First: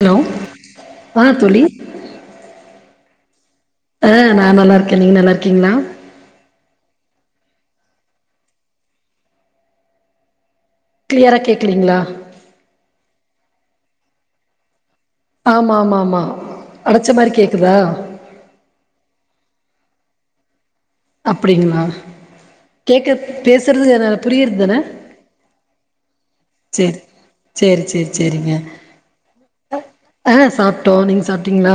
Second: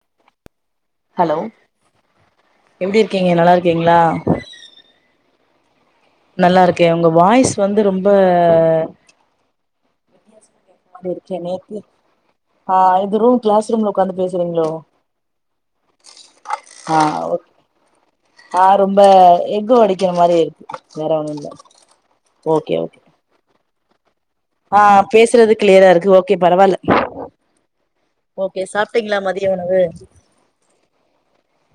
hello வாங்க தோழி கேங்க நல்லாரு ஆ நா நல்லா இருக்கேன் நீங்க நல்லா இருக் கிங்ளா நல்லா இருக்கேன் உங்க வாய்ஸ் வந்து ரொம்ப இருக்கே கிளியரா நேத்தே கேக்கலீங்களா ஆ இது ரு கிளாஸ் ரூம்ல உக்காந்து பேசுறீங்ளோ ஆம்மா மா மா அடச்ச மாரி ஓகே கேக்குதா க்கிற மாரி இருக்கு வேற ஒண்ணு இல்ல அப்டிங்லா ஓகே ஓகே கேக்க பேஸ் திருது என ஆ பேசுறது க்ளியரா இருக்கு ஓகே பரவால செரிங்க ஆ சாப்ட்டோ நீங்க சாப்ட்டீங்ளா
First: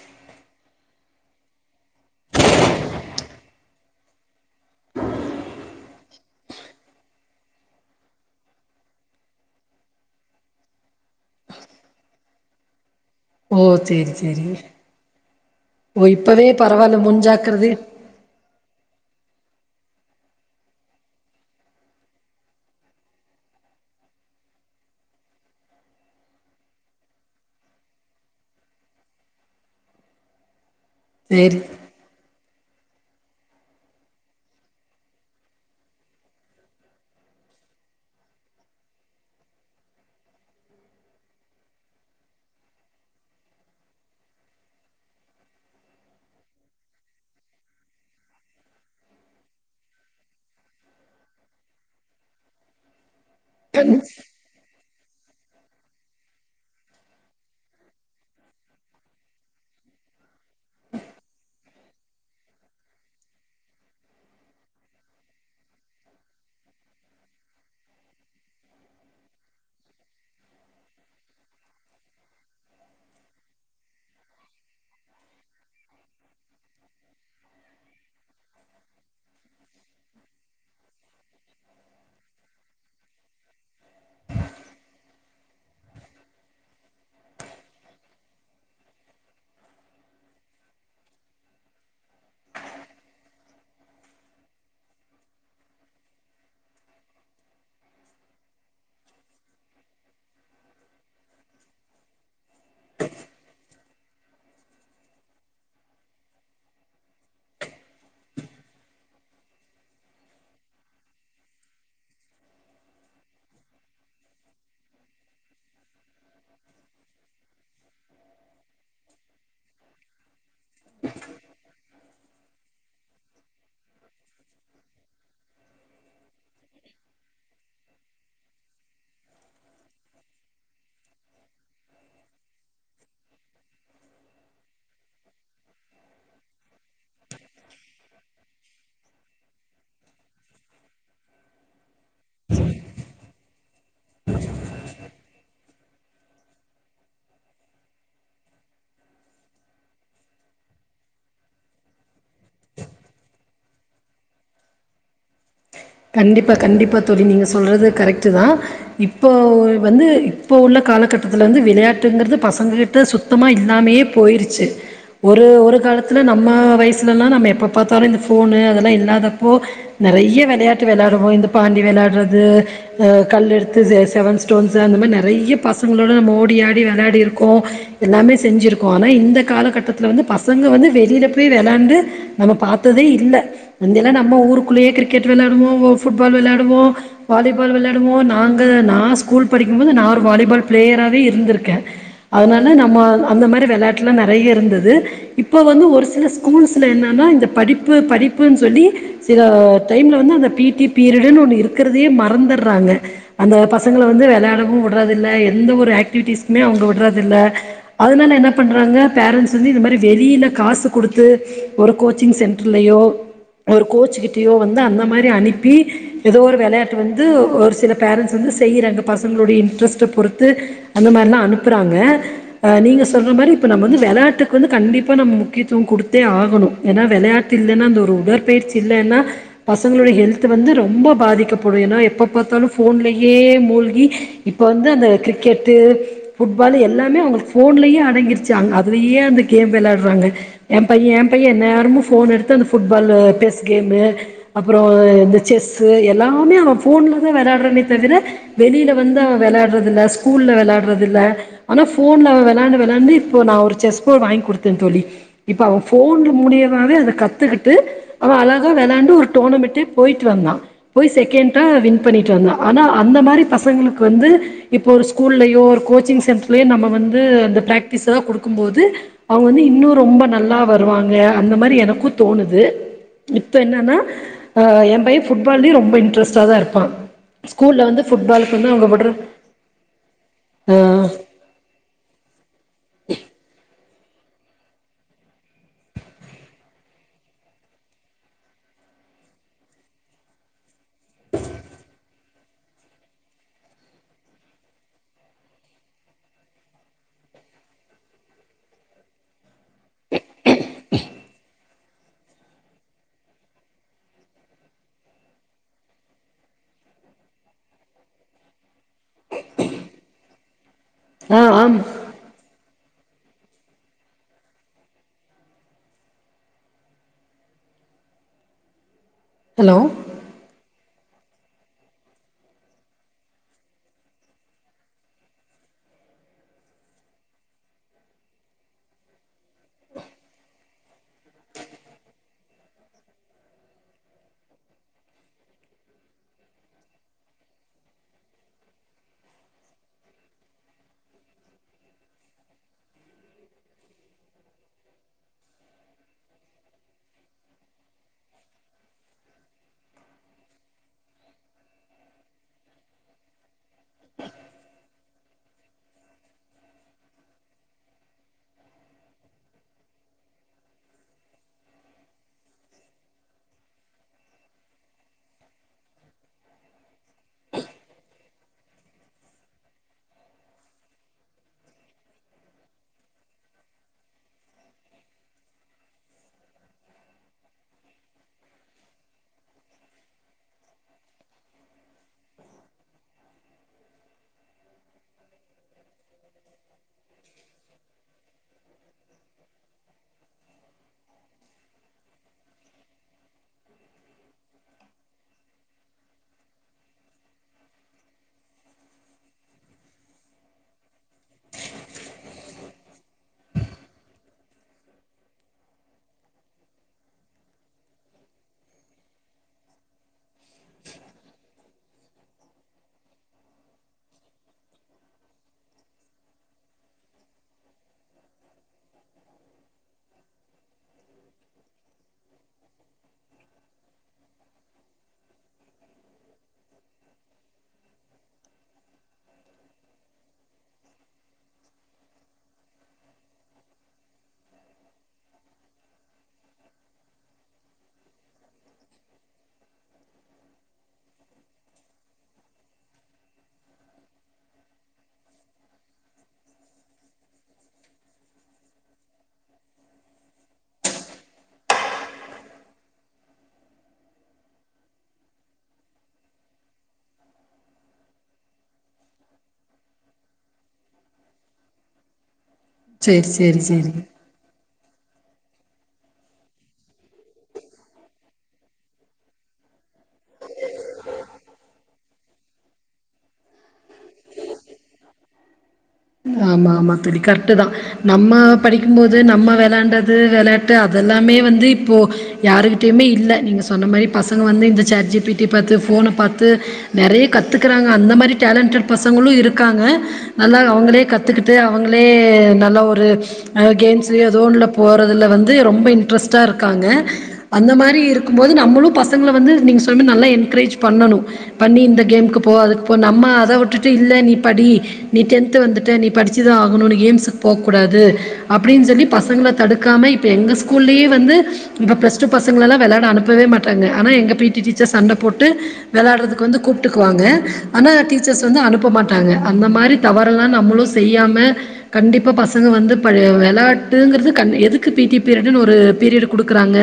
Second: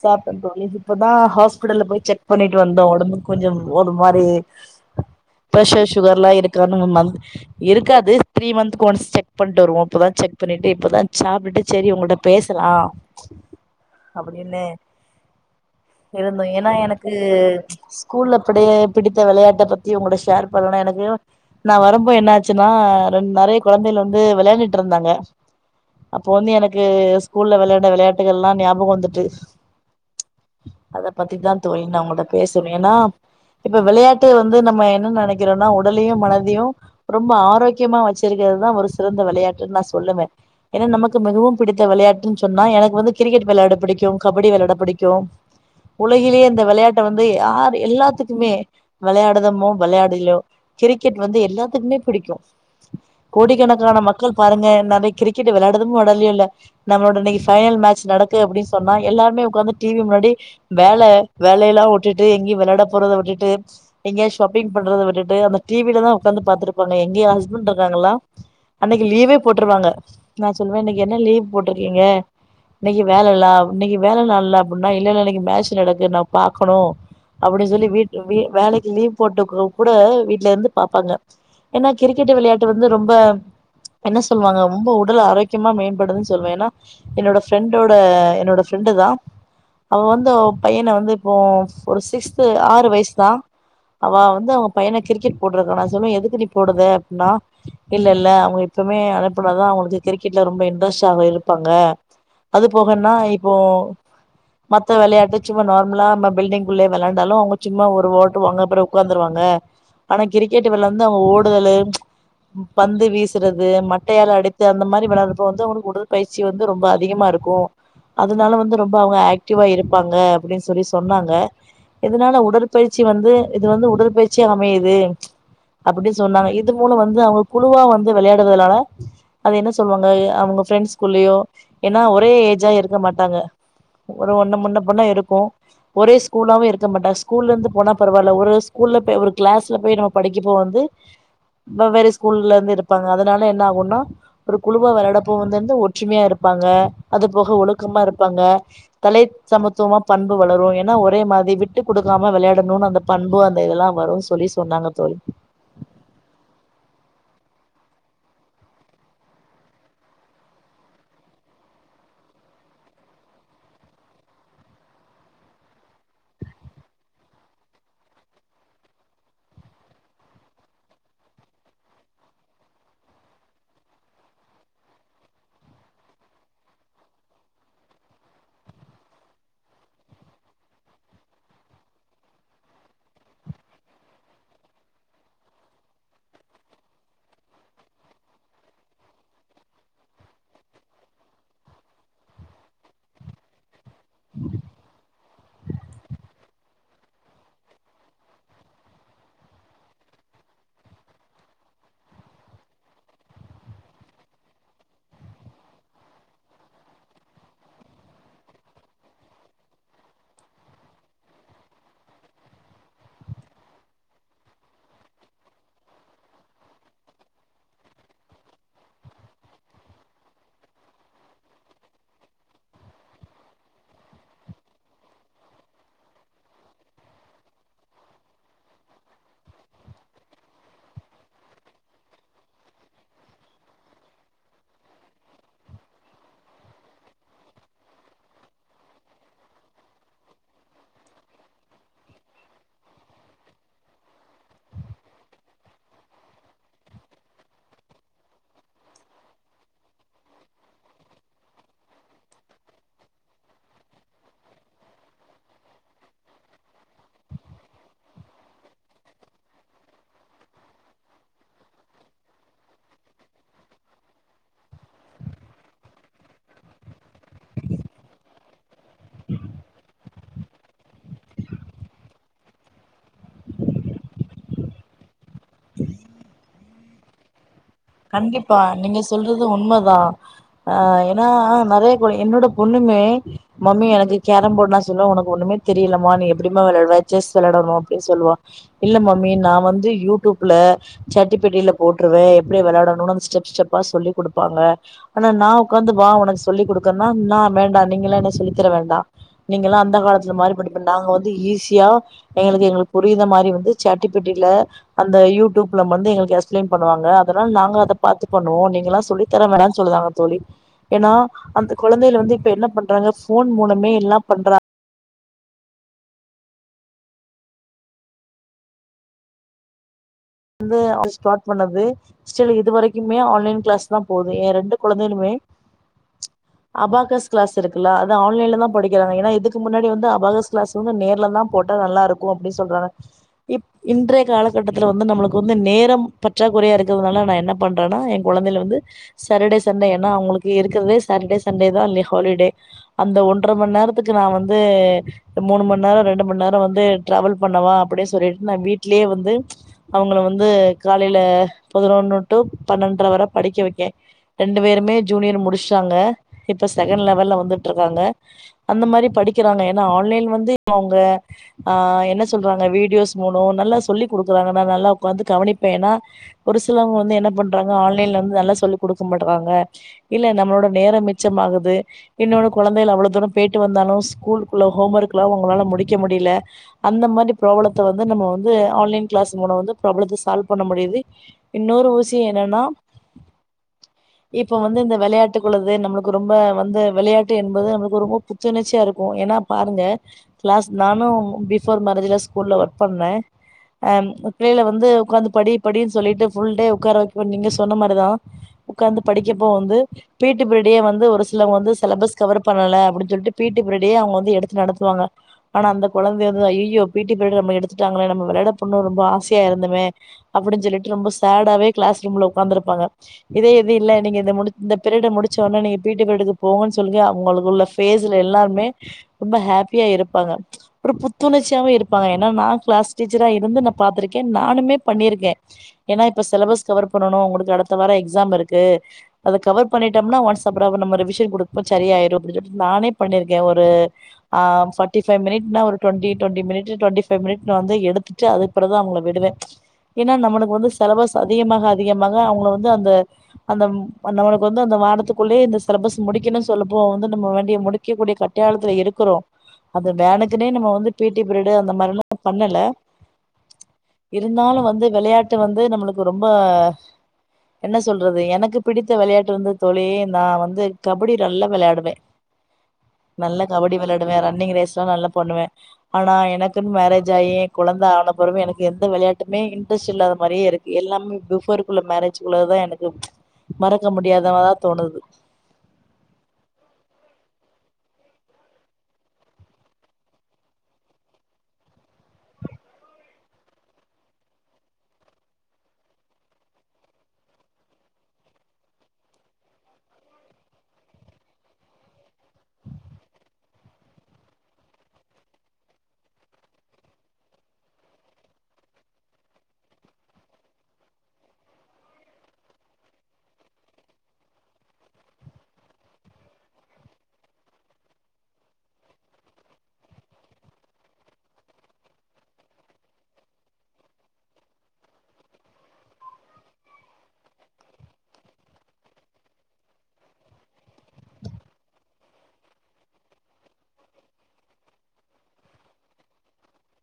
சாப்டேன் தோழி இப்பதா ஹாஸ்பிடல்ல போய் செக் பண்ணிட்டு வந்தோ ஒடம்புக் கொஞ்சோ ஒரு மாரி ப்ரஷர் சுகர்ல்லா இருக்கானு [unintelligible] இருக்காது த்ரீ மன்ந்த் ஒன்ஸ் செக் பண்ட்டு வருவோ இப்பதா செக் பண்ணிட்டு இப்பதா சாப்ட்டுட்டு சேரி உங்கள்ட்ட பேசலா ஓ சேரி சேரி அப்படினு ஓ இருந்தோ இப்பவே ஏன்னா பரவால்ல எனக்கு முன்ஜாக்கிரதை ஸ்கூல்ல அப்டியே பிடித்த வெளையாட்ட பத் இவங்கட ஷேர் பண்லனா எனக்கு நான் வரும்போ என்ன ஆச்சுன்னா ரெண்டு நறைய குழந்தைகள் வந்து விளையாடிட்டு இருந்தாங்க அப்போ வந்து எனக்கு ஸ்கூல்ல விளையாண்ட விளையாட்டுகள் லா ஞாபகம் வந்து டிஷ் அத பத்தி தா சேரி தோழி நா உங்கட்ட பேசணும் ஏனா இப்ப விளையாட்டு வந்து நம்ம என்ன நினைக்கிறோனா உடலையும் மனதையும் ரொம்ப ஆரோக்கியமா வச்சிருக்கிறதுதான் ஒரு சிறந்த விளையாட்டுன்னு நா சொல்லுவேன் ஏன்னா நமக்கு மிகவும் பிடித்த விளையாட்டுன்னு சொன்னா எனக்கு வந்து கிரிக்கெட் விளையாட பிடிக்கு க்கு கபடி வெளாட பிடிக்கு உலகிலேயே இந்த வெளையாட்ட வந்து யார் எல்லாத்துக்குமே வெளையாடுதமோ விளையாடலயோ கிரிக்கெட் வந்து எல்லாத்துக்குமே பிடிக்கு கோடிக்கணக்கான மக்கள் பாருங்க நிறய கிரிக்கெட் விளாதும் உடல இல்ல நம்மளட இன்னைக்கு பைனல் மேட்ச நடக்குத்துன்னு அப்படின்னு எலாருமே வகாந்த் டிவி முன்னாடி வேலை வேலையெல்லாம் விட்டுட்டு எங்கையும் விளையாட போறதை விட்டுட்டு எங்க ஷாப்பிங் பண்றதை விட்டுட்டு அந்த டிவிலதான் உட்காந்து பாத்துருப்பாங்க எங்க ஹஸ்பண்ட் இருக்காங்களாம் அன்னைக்கு லீவே போட்டிருவாங்க நான் சொல்லுவேன் இன்னைக்கு என்ன லீவ் போட்டிருக்கீங்க இன்னைக்கு வேலல்லாம் இன்னைக்கு வேல நள்ல அப்படின்னா இல்லலை இன்னைக்கு மேட்ச் நடக்கு நா பாார்க்கணு அப்படின்னு சொல்லி வீட் வீ வேலைக்கு லீவ் போட்டு கூட வீட்டுல இருந்து பாார்பப்பாங்க ஏன்னா கிரிக்கெட் விளையாட்டு வந்து ரொம்ப என்ன சொல்லுவாங்க ரொம்ப உடல் ஆரோக்கியமா மேம்படுதுன்னு சொல்லுவேன் ஏன்னா என்னோட ஃப்ரெண்டோட என்னோட ஃபிரண்டு தான் அவ வந்து பையனை வந்து இப்போ ஒரு சிக்ஸ்து ஆறு வயசு தான் அவ வந்து அவங்க பையனை கிரிக்கெட் போட்டிருக்க நா சொல்லுவேன் எதுக்கு நீ போடுது அப்படின்னா இல்ல இல்ல அவங்க எப்பவுமே அனுப்பினாதான் அவங்களுக்கு கிரிக்கெட்ல ரொம்ப இன்ட்ரெஸ்ட் ஆக இருப்பாங்க அது போகனா இப் இப்போ மத்த வெளையாட்டு சும்மா நார்மலா நம்ம பில்டிங்குள்ளே வெளாண்டாலு அவங்க சும்மா ஒரு ஓட்டுவாங்க அப்பறோ உக்காந்துருவாங்க ஆனா கிரிக்கெட்டு் வெளந்து அவே ஓடுதலு ச் பந்து வீசுறது மட்டையால அடித்து அந்த மாதிரி வெளையாட்றப்ப வந்து அவனுக்கு வந்துஉடல் பயிற்சி வந்து ரொம்ப அதிகமா இருக்கு அதனால வந்து ரொம்ப அவங்க ஆக்டிவா இருப்பாங்க அப்டின்னு சொல்லி சொன்னாங்க இதனால உடற்பயிற்சி வந்து இது வந்து உடற்பயிற்சி அமையுது அப்டின்னு சொன்னாங்க இது மூலம் வந்து அவங்க குழுவா வந்து விளையாடுறதுனால அது என்ன சொல்லுவாங்க அவங்க ஃப்ரெண்ட்ஸ்க்குள்ளயே ஏன்னா ஒரே என்ஜாய் இரு இருக்க மாட்டாங்க ஒரு ஒன்னு முன்ன பின்ன இருக்கு ஒரே ஸ்கூலாவும் இருக்க மாடாங்க ஸ்கூல்ல இருந்து போனா பரவலா ஒரு ஸ்கூல்ல போய் ஒரு கிளாஸ்ல போய் நம்ம படிக்கப்போ வந்து வெவ்வேறு ஸ்கூல்ல இருந்து இருப்பாங்க அதனால என்னாகுனா ஒரு குழுவா விளையாடப்போந்து ஒற்றுமையா இருப்பாங்க அது போக ஒழுக் க்கமா இருப்பாங்க தல சமத்துவமா பண்பு வளரோ ஏன்னா ஒரே மாதிரி விட்டு கொடுக்காம விளையாடணும்னு அந்த பண்பு அந்த இதெல்லாம் வரும் சொல்லி சொன்னாங்க தோழி கண்டிப்பா கண்டிப்பா தோழி நீங்க சொல்றது கரெக்டு தான் இப்போ வந்து இப்போ உள்ள காலகட்டத்தில் வந்து விளையாட்டுங்கிறது பசங்க கிட்ட சுத்தமாக இல்லாமே போயிருச்சு ஒரு ஒரு காலத்துல நம்ம வயசுலலாம் நம்ம எப்போ பார்த்தாலும் இந்த போனு அதெல்லாம் இல்லாதப்போ நெறைய விளையாட் டு விளையாடுவோம் இந்த பாண்டி விளையாடுறது இந்தக் கல்லை எடுத்து செ செவன் ஸ்டோன்ஸ் அந்த மா நெறைய பசங்களோடு நம்ம ஓடிாடி விளாடி இருக்கோம் எல்லாமே செஞ்சிருக்கோம் ஆனா இந்த காலகட்டத்தில் வந்து பசங்க வந்து வெளியில போய் விளையாண்டு நம்ம பார்த்ததே இல்லல்லாம் நம்ம ஊருக்குள்ளேயே கிரிக்கெட் விளைய [unintelligible] புட்பால் விளையாட்டுவோம் வாலிபால் விளையாடவோம் நாங்க நா ஸ்கூல் படிக்க போது நா ஒரு வாலிபால் பிளையேராவே இருந்துக்கேன் அதானால நம்ம அந்த மாரி விளையாட் டலாம் நெறைய இருந்தது இப்ப வந்து ஒரு சில ஸ்கூல்ஸ்ல என்னன்னா இந்த படிப்பு படிப்புன்னு சொல்லி சில டைம்ல வந்து அந்த பீட்டீ பீரியடுன்னு ஒன்னு இருக்குறதே மறந்தராங்க அந்த பசங்கள வந்து விளையாடவும் உடுரது இல்ல எந்த ஒரு ஆக்டி விட்டிஸ்க்குமே அவுங்க விடுரது இல்ல அதனால என்ன பன்ராக பேரன்ஸ் வந்து இந்த மாதிரி வெளில காசு கொடுத்து ஒரு கோச்சிங் சென்ரலயோ ஒரு கோச்சி கிட்டயோ வந்து அந்த மாரி அனுப்பி எதோ ஒரு விளையாட்டு வந்து ஒரு சில பேரன்ஸ் செய்ராக பசங்களோட இன்ரஸ்ட் பொருத்து அந்த மாதிரிலாம் அனுப்புராக அ நீங்க சொல்ர மாரி இப்போ நம்ப வந்து விளயாட்டுக்கு வந்து கண்டிபா நம்ப முக்கியமத்துவோம் கொடுத்தே ஆகனும் ஏனா விளயாட்டு இல்லனா அந்த ஒரு உடற் பயிர்சி இல்லனா பச பசங்களுடைய ஹெல்த் வந்து ரொம்ப பாதிக்கப்படும் ஏன்னா எப்ப பாத்தாலும் போன்லயே மூழ்கி இப்ப வந்து அந்த கிரிக்கெட்டு புட்பால் எல்லாமே அவங்களுக்கு போன்லயே அடங்கிருச்சு அதுலயே அங் அதிலேயே கேம் விளையாடுறாங்க ஏ பையன் ஏ பையன் என்நேரம் போன் எடுத்து அந்த புட்பால் பேஸ் கேமு அப்புறம் இந்த செஸ்ஸு எல்லாமே அவ ஃபோனில் தான் விளாடுறனே தவிர வெளியில் வந்து அவ விளாடுறது இல்லை ஸ்கூலில் விளாடுறத இல்லை ஆனா ஃபோனில் அவ விளையாண்டு விளாண்டு இப்போது நான் ஒரு செஸ் போ வாங்கி கொடுத்தேன் தோழி இப்போ அவ ஃபோன் மூலியமாகாவவே அதை கற்றுக்கிட்டு அவ அழகாக விளாண்டு ஒரு டோர்னமெண்ட்டு போய்ட்டு வந்தா போய் செகென்டா வின் பண்ணிட்டு வந்தா ஆனா அந்த மாரி பசங்களுக்கு வந்து இப்போ ஒரு ஸ்கூல்லயோ ஒரு கோச்சிங் சென்டர்லயோ நம்ம வந்து அந்த பிராக்டிஸ்லாம் கொடுக்கும்போது அவங்க வந்து இன்னும் ரொம்ப நல்லா வருவாங்க அந்த மாரி எனக்கு தோணுது இப்ப என்னன்னா ஆ என் பைய புட்பாலலேயும் ரொம்ப இன்ட்ரெஸ்டா தான் இருப்பான் கண்டிப்பா நீங்க சொல்றதும் உண்மதான் ஆ எனா நெறை ப்ப என்னோட இன்னுமே மம்மி எனக் இ கேரம் போர்டுனா சொல்லு உனக்கு ஒண்ணுமே தெரியலம்மா நீ எப்படிமா விளையாடுவ செஸ் விளாடணும் அப்படின்னு சொல்லுவா இல்ல மம்மி நா வந்து யூடியூப்ல சட்டி பெட்டியில போட்டுருவேன் எப்படி வெளயாடனும்னு அந்த ஸிடெப் ஸிடெப்பா சொல்லிகொடுப்பாங்க ஆனா நா உட்காந்து வா உனக்கு சொல்லி கொடுக்கறனா நா வேண்டாம் நீங்கலாம் எனக்கு சொல்லித்தர வேண்டா நீங்கலாம் அந்த காலத்துல மாறி பட் நாங்க வந்து ஈஸியா எங்களுக்கு எங்களுக்கு புரிய மாரி வந்து சாட்ஜீபீட்டியில அந்த யூடிப்ள வந்து எக்ஸ்பிளைன் பண்ணுவாங்க அதலா நாங்க அத பாத்து பண்ணுவோ நீங்கலாம் சொல்லி தர வேனானு சொல்லுராங்க தோழி ஏன்னா ஆ அந்த ஆம் கொழந்தைல வந்து இப்ப என்ன பண் பண்றாங்க போன் மூலமே எல்லா பண்றாங் ஹலோ வந்து அவுங்க ஸ்டாட் பன்னது ஸ்டில் இது வரைக்குமே ஆன்ளைன் கிலாஸ்தா போது ஏ இரண்டு கொழந்தைகளுமே அபாகஸ் கிலாஸ் இருக்குல அத ஆன்லைன்ல படிக்கிறாக ஏனா இதுக்கு முன்னாடி வந்து அபாகஸ் கிலாஸ் வந்து நேர்லதா போட்டா நல்லாருக்கும் அப்டி சொல்றாங்க இப் இன்றய காலக்கட்டதுல வந்து நம்மளு எனக்கு வந்து நேரம் பற்றாக்குறையா இருக்குறதுனால நா என்ன பண்றேன்னா என் கொழந்தைகல வந்து சாட்டர்டே சண்டே ஏன்னா அவங்களுக்கு இருக்கிறதே சாட்டர்டே சண்டே தான் இல்ல ஹாலிடே அந்த ஒன்ற மணி நேரத்துக்கு நா வந்து மூணு மணி நேரம் ரெண்டு மணி நேரம் வந்து ட்ராவல் பண்ணவா அப்டின்னு சொல்லிட்டு நா வீட்லயே வந்து அவங்கள வந்து காலையில பதினொன்னு டு பன்னெண்டரை வரை படிக்க வைக்கேன் ரெண்டு பேருமே ஜூனியர் முடிச்சட்டாங்க இப்ப செகண்ட் லெவல்ல வந்துட்டு இருக்காங்க அந்த மாதிரி படிக்கிறாங்க ஏன்னா ஆன்லைன் வந்து இப்ப அவங்க ஆ என்ன சொல்றாங்க வீடியோஸ் மூலம் நல்லா சொல்லி கொடுக்குறாங்க நா நல்லா ஒக்காது கவனிப்ப ஏன்னா ஒரு சிலவங்க வந்து என்ன பண்றாங்கா ஆன்லைன்ல வலந்து நல்லா சொல்லி கொடுக்க மாட்டறாங்க இல்ல நம்மளோட நேரம் மிச்சம் ஆகுது இன்னொன்னு கொழந்தை அவ்ளவு தூரம் போய்டு வந்தாலும் ஸ்கூலுக்குள்ள ஹோம்ஒர்க்லாம் அவங்களால முடிக்க முடியல அந்த மாதிரி பிராபலத்தை வந்து நம்ம வந்து ஆன்லை கிளாஸ் மூணு வந்து பிராப்பளத்த சால்வ் பண்ண முடியுது இன்னொரு விசியம் என்னன்னா இப்ப வந்து இந்த விளையாட்டுக்குள்ளது நம்மளுக்கு ரொம்ப வந்து விளையாட்டு என்பது நம்மளுக்கு ஒரு ரொம்ப புத்துணர்ச்சியா இருக்கும் ஏன்னா பாருங்க கிளாஸ் நானும் பிபோர் மேரேஜ்ல ஸ்கூல்ல ஒர்க் பண்ணே அம் புள்ளையில வந்து ஓக்காந்து படி படின்னு சொல்லிட்டு புல்டே ஒட்கார வ நீங்க சொன்ன மாதிரிதான் உட்காந்து படிக்கப்போ வந்து பீட்டீ பிரியடு வந்து ஒரு சிலவங்க வந்து சிலபஸ் கவர் பண்ணலை அப்படின்னு சொல்லிட்டு பீட்டீ பீரியட அவங்க வந்து எடுத்து நடத்துவாங்க ஆனா அந்த கொழந்தைக வந்து ஐயோ பீட்டீ பீரியட வந்து நம்ம எடுத்துட்டாங்களே நம்ம விளையாட அப்பின்னு ரொம்ப ஆசையா இருந்தமே அப்படினு சொல்லிடு ரொம்ப சாடாவே கிளாஸ் ரூம்ல உக்காந்துருப்பாங்க இதே எது இல்ல நீக இத இந்த பீரியட முடிச்சோனே பீட்டி பீரியடுக்கு போகனு சொல்லி அவுங்களுக்குள்ள பேஸ்ல எல்லாமே ரொம்ப ஹாப்பியா இருப்பாங்க ஒரு புத்துணர்ச்சியாவும் இருப்பாங்க ஏன்னா நா கிளாஸ் டீச்சர் [unintelligible] எனப் பா்த்திருக்கேன் நானுமே பண்ணிருக்கே ஏனா இப்ப சிலபஸ் கவர் பன்னனும் உங்களுக்கு அடுத்த வாரம் எக்சாம் இருக்கு அத கவர் பன்னிடோம்னா ஒன்ஸ் அப்ரோ அத ரிவிசன் குடுக்கப்பச்சரி ஆகிடும் நானே பன்னிருக்க ஒரு ஆ பாடிபய் மினிட்னா ஒரு twenty twenty minute twenty minute நா வந்து எடுத்துப் நம்மளுக்கு வந்து சிலபஸ் அதிகமாக அதிகமாக அவங்கள வந்து அந்த அந்த நம்மளுக்கு வந்து அந்த வாரத்துக்குள்ளயே இந்த சிலபஸ் முடிக்கணும்னு சொல்லப்போ வந்து நம்ம வேண்டிய முடிக்கக்கூடிய கட்டாயத்துல இருக்கிறோ அது வேனுக்குனே நம்ம வந்து பிடி பீரியடு அந்த மாரிலா பண்ணல இருந்தாலும் வந்து வெளையாட்டு வந்து நம்மளுக்கு ரொம்ப என்ன சொல்றது எனக்கு பிடித்த விளையாட்டு வந்து தோழி நா வந்து கபடி நல்லா விளையாடுவே சேரி நல்ல சேரி கபடி சேரி விளையாடுவேன் ரன்னிங் ரேஸ்லா நல்லா பண்ணுவேன் ஆனா எனக்குன்னு மேரேஜ் ஆயி கொழந்தை ஆனப்புறமே எனக்கு எந்த விளையாட்டுமே இன்ட்ரெஸ்ட் இல்லாத மாதிரியே இருக்கு எல்லாமே பிபோர்கக்குுள்ள மேரேஜ்க்குள்ளதான் எனக்கு மறக்க முடியாததா தோணுது ஆமா ஆமா தோழி கரெக்டு தா நம்ம படிக்கும்போது நம்ம வெலான்டது விளையாட்டு அதெல்லாமே வந்து இப்போ யாருக்கிட்டயுமே இல்லை நீங்க சொன்ன மாதிரி பசங்க வந்து இந்த சார்ஜீ பீட்டி பார்த்து போனை பார்த்து நிறைய கத்துக்குராக அந்த மாதிரி டேலண்டட் பசங்களும் இருக்காங்க அதனால அவங்களே கத்து கத்துக்கிட்டு அவங்களே நல்ல ஒரு கேம்ஸ் ஏதோ ஒன்னுல போறதுல வந்து ரொம்ப இன்ட்ரஸ்டா இருக்காங்க அந்த மாரி இருக்கும்போது நம்முளும் பசங்கள வந்து நீங் சொல்லுங்க நல்லா என்கரேஜ் பண்ணனு பன்னி இந்த கேமுக்கு போ அதுக்கு போ நம்ம அத உட்டுட்டு இல்ல நீ படி நீ டென்த் வந்துட்ட நீ படிச்சி தா ஆகணுன் கேம்ஸுக் போக்கூடாது அப்டின் சொல்லி பசங்கள தடுக்காம இப்ப எங்க ஸ்கூல்லயே வந்து இப்ப ப்ளஸ் டூ பசங்களெலா வெளாட அனுப்பவே மாட்டாங்க ஆனா எங்க பீ டி டீச்சர் சண்ட போட்டு விளையாடுறதுக்கு வந்து கூப்பிட்டுக்குவாங்க ஆனா டீச்சர்ஸ் வந்து அனுப்பமாட்டாங்க அந்த மாரி தவறெலாம் நம்மளும் செய்யாம கண்டிப்பா பசங்க வந்து பா வெளாயாட்டுங்கிறது கன் எதுக்கு பீ டி பீரியடுனு ஒரு பீரியடு குடுக்குறாங்க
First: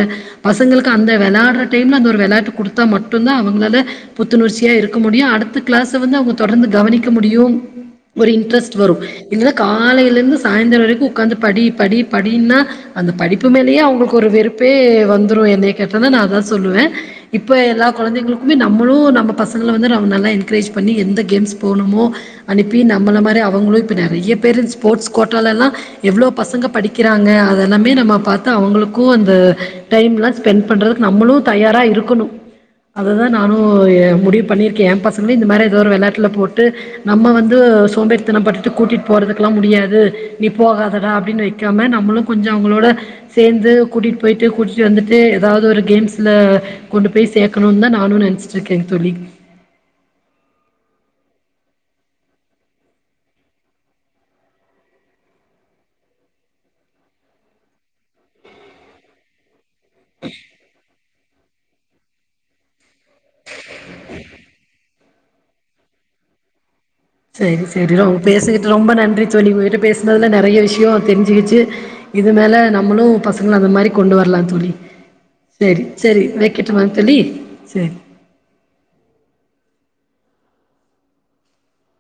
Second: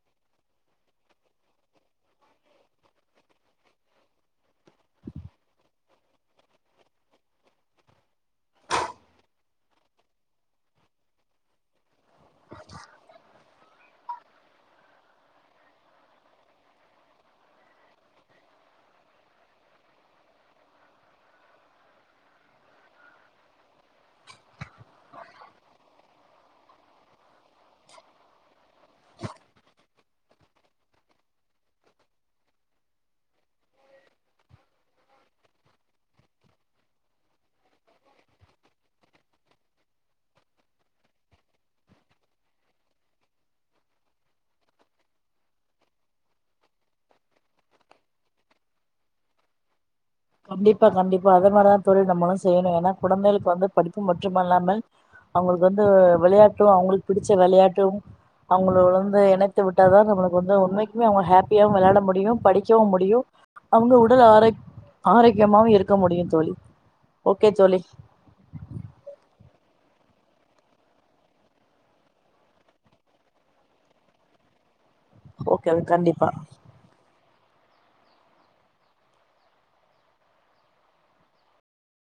பசங்களுக்கு அந்த விளையாடுற டைம்ல அந்த விளையாட்டு கொடுத்தா மட்டும்தான் அவங்களால புத்துணர்ச்சியா இருக்க முடியும் அடுத்த க்ளாசு வந்து அவங்க தொடர்ந்து கவனிக்க முடியும் ஒரு இன்ட்ரெஸ்ட் வரும் இல்லைனா காலையிலருந்து சாய்ந்திரம் வரைக்கு உக்காந்து படி படி படின்னா அந்த படிப்பு மேலயே அவங்களுக்கு ஒரு வெறுப்பே வந்துடரு என்னைக் கேட்டால் நா அத தா சொல்லுவேன் இப்போ எல்லா குழந்தைங்களுக்குமே நம்மளும் நம்ம பசங்கள வந்து நம்ம நல்லா என்கரேஜ் பண்ணி எந்த கேம்ஸ் போகணுமோ அனுப்பி நம்மள மாரி அவ அவங்களும் இப்ப நறைய பேரண்ட்ஸ் ஸ்போர்ட்ஸ் கோட்டாலல்லா எவ்ளோ பசங்க படிக்கிறாங்க அதெல்லாமே நம்ம பாத்து அவங்களுக்கு அந்த டைம்லா ஸ்பெண்ட் பண்றதுக்கு நம்மளும் தயாரா இருக்கணு அததா நானு முடிவு பண்ணியிருக்கேன் ஏ பசங்களும் இந்த மாரி எதாவது ஒரு விளையாட்டல போட்டு நம்ம வந்து சோம்பேறி இது நம்ம பட்டுட்டு கூட்டிட் போறதுக்கெல்லாம் முடியாது நீ போகாதடா அப்படின்னு வைக்காம நம்மளும் கொஞ்சம் அவங்களோட சேந்து கூட்டிட்டு போயிட்டு கூட்டிட்டு வந்துட்டு ஏதாவது ஒரு கேம்ஸ்ல கொண்டு போய் சேக்கணும்னு தான் நானும் நெனச்சுட்டு இருக்கேன் தோலிக் கண்டிப்பா கண்டிப்பா அது மாரிதா தோழி நம்மளும் செய்யணும் ஏன்னா கொழந்தைகளுக்கு வந்து படிப்பு மட்ற்றும்மல்லாமல் அவங்களுக்கு வந்து விளையாட்டும் அவங்களுக்கு பிடிச்ச விளையாட்டும் அவங்க வந்து இணைத்து விட்டாதான் நம்மளுக்கு வந்து உண்மைக்குமே அவங்க ஹாப்பியாவு விளையாட முடியும் படிக்கவும் முடியும் அவங்க உடல் ஆரோக் ஆரோக்கியமாவு இருக்க முடியு தோழி ஓகே செரி தோழி செரி அவுகட பேசுகிட்டு ரொம்ப நன்றி தோழி உங்ககிட்ட பேச துல நறைய விஷயம் தெரிஞ்சுக்கிச்சு இது மேல நம்மளும் பசங்களும் அந்த மாரி கொண்டு வரலா தோழி ஓகே செரி கண்டிப்பா செரி வைக்கட்டுமா தோழி செரி